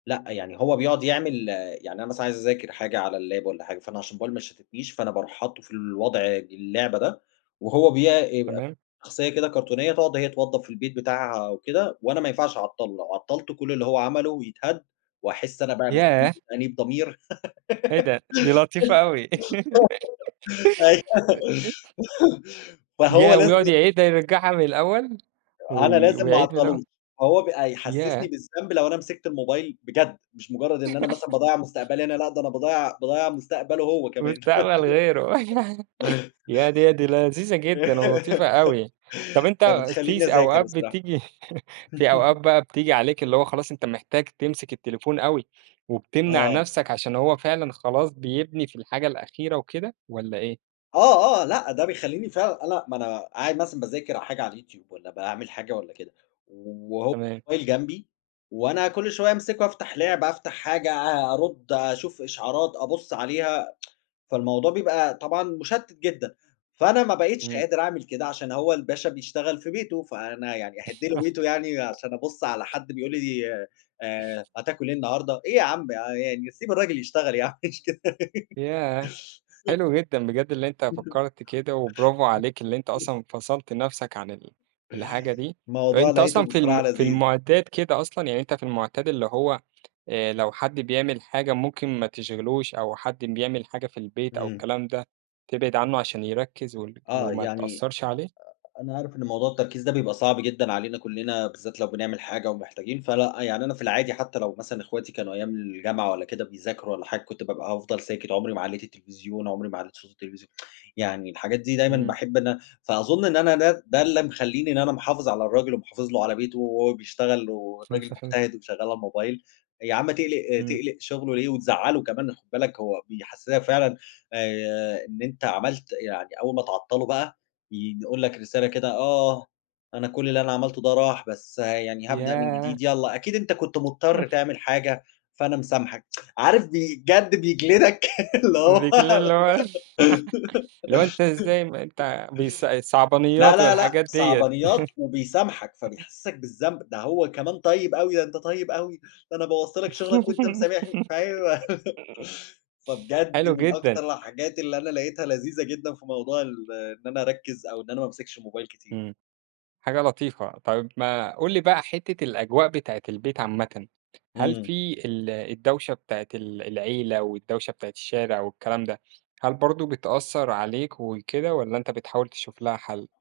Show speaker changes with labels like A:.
A: لأ يعني هو بيقعد يعمل يعني أنا مثلًا عايز أذاكر حاجة على اللاب والّا حاجة، فأنا عشان الموبايل ما يشتتنيش، فأنا باروح حاطُّه في الوضع اللعبة ده، وهو بيع يبقى
B: تمام.
A: شخصية كده كرتونية، تقعد هي توضب في البيت بتاعها أو كده، وأنا ما ينفعش أعطّلُه، لو عطّلتُه كلّ اللي هو عمله يتهد، واحس أنا بقى بالذ
B: ياه!
A: وتأنيب ضمير،
B: إيه ده؟ دي لطيفة أوي.
A: أيوه فهو
B: ياه! ويقعد
A: لازم
B: يعيدها يرّجعها من الأول؟
A: أنا
B: وي
A: لازم ما
B: ويعيد من الأول.
A: اعطّلوش، هو بقى يحسّسني
B: ياه!
A: بالذنب لو أنا مسكت الموبايل بجد، مش مجرد إن أنا مثلًا باضيّع مستقبلي، أنا لا ده أنا باضيّع باضيّع مستقبله هو كمان.
B: وبتعمل غيره، ياه! دي دي لذيذة جدًا ولطيفة أوي، طب أنت في
A: فبتخلّيني
B: س
A: اذاكر
B: أوقات
A: بصراحة.
B: بتيجي في أوقات بقى بتيجي عليك اللي هو خلاص أنت محتاج تمسك التليفون أوي، وبتمنع
A: آه.
B: نفْسك عشان هو فعلًا خلاص بيبني في الحاجة الأخيرة وكده، والّا إيه؟
A: آه، آه، لأ، ده بيخلّيني فعلًا أنا ما أنا قاعد مثلًا باذاكر حاجة على اليوتيوب والّا باعمل حاجة والّا كده، وهو
B: تمام.
A: الموبايل جنبي، وأنا كلّ شوية أمسكه أفتح لعبة أفتح حاجة أ أرد أشوف إشعارات، أبُصّ عليها، فالموضوع بيبقى طبعًا مُشتِّت جدًا، فأنا ما بقيتش
B: إمم.
A: قادر أعمل كده عشان هو الباشا بيشتغل في بيته، فأنا يعني أهِدْ له بيته يعني عشان أبُصّ على حد بيقول لي، آآ هتاكل إيه النهارده؟ إيه يا عم يعني سيب الراجل يشتغل يعني مش كده.
B: ياه! حلو جدًا بجد اللي أنت فكّرت كده، وبرافو عليك اللي أنت أصلًا فصَلْت نفْسك عن ال الحاجة دي،
A: الموضوع
B: أنت أصلًا
A: لقيته
B: في الم
A: بصراحة
B: في
A: لذيذ.
B: المعتاد كده أصلًا يعني أنت في المعتاد اللي هو، آآ لو حد بيعمل حاجة ممكن ما تشغلوش، أو حد بيعمل حاجة في البيت أو
A: إمم.
B: الكلام ده، تبعد عنه عشان يركّز وال
A: آه
B: وما
A: يعني أ
B: تأثّرش عليه؟
A: أ أنا عارف إن موضوع التركيز ده بيبقى صعب جدًا علينا كلّنا، بالذات لو بنعمل حاجة ومحتاجين، فلأ يعني أنا في العادي حتّى لو مثلًا إخواتي كانوا أيام الجامعة والّا كده بيذاكروا والّا حاجة كنت بابقى هافضل ساكت، عمري ما علّيت التلفزيون عمري ما علّيت صوت التلفزي يعني الحاجات دي دايمًا
B: إمم.
A: باحب إن فأظن إن أنا ده ده اللي مخلّيني إن أنا محافظ على الراجل ومحافظ له على بيته، وهو بيشتغل
B: كلام
A: والراجل
B: صحيح.
A: مجتهد وشغال على الموبايل، يا عم تقلِق
B: إمم.
A: تقلِق شغله ليه وتزعّله كمان، خد بالك هو بيحسّسك فعلًا، آآ إن أنت عملت يعني أول ما تعطّلُه بقى، يقول لك رسالة كده: "آه، أنا كلّ اللي أنا عملته ده راح، بس يعني هابدأ من
B: ياه!
A: جديد، يلّا أكيد أنت كنت مضطر
B: [unintelligible]
A: تعمل حاجة، فأنا مسامحك" عارف بجد بيجلدك، اللي هو
B: [unintelligible] اللي هو اللي هو أنت إزاي م أنت بيص
A: لا،
B: صعبانيات
A: لا، لأ،
B: والحاجات ديّة.
A: صعبانيات وبيسامحك، فبيحسّسك بالذنب، ده هو كمان طيب أوي، ده أنت طيب أوي، ده أنا بوَّظت لك شغلك وأنت مسامحني، أيوه فبجد
B: حلو
A: من
B: جدًا.
A: أكتر الحاجات اللي أنا لقيتها لذيذة جدًا في موضوع ال إن أنا أركّز، أو إن أنا ما أمسكش الموبايل كتير.
B: إمم، حاجة لطيفة، طيب ما قُل لي بقى حتّة الأجواء بتاعة البيت عامةً، هل
A: إمم.
B: في ال الدوشة بتاعة ال العيلة، والدوشة بتاعة الشارع والكلام ده، هل برضه بتأثّر عليك وكده؟ والّا أنت بتحاول تشوف لها حل؟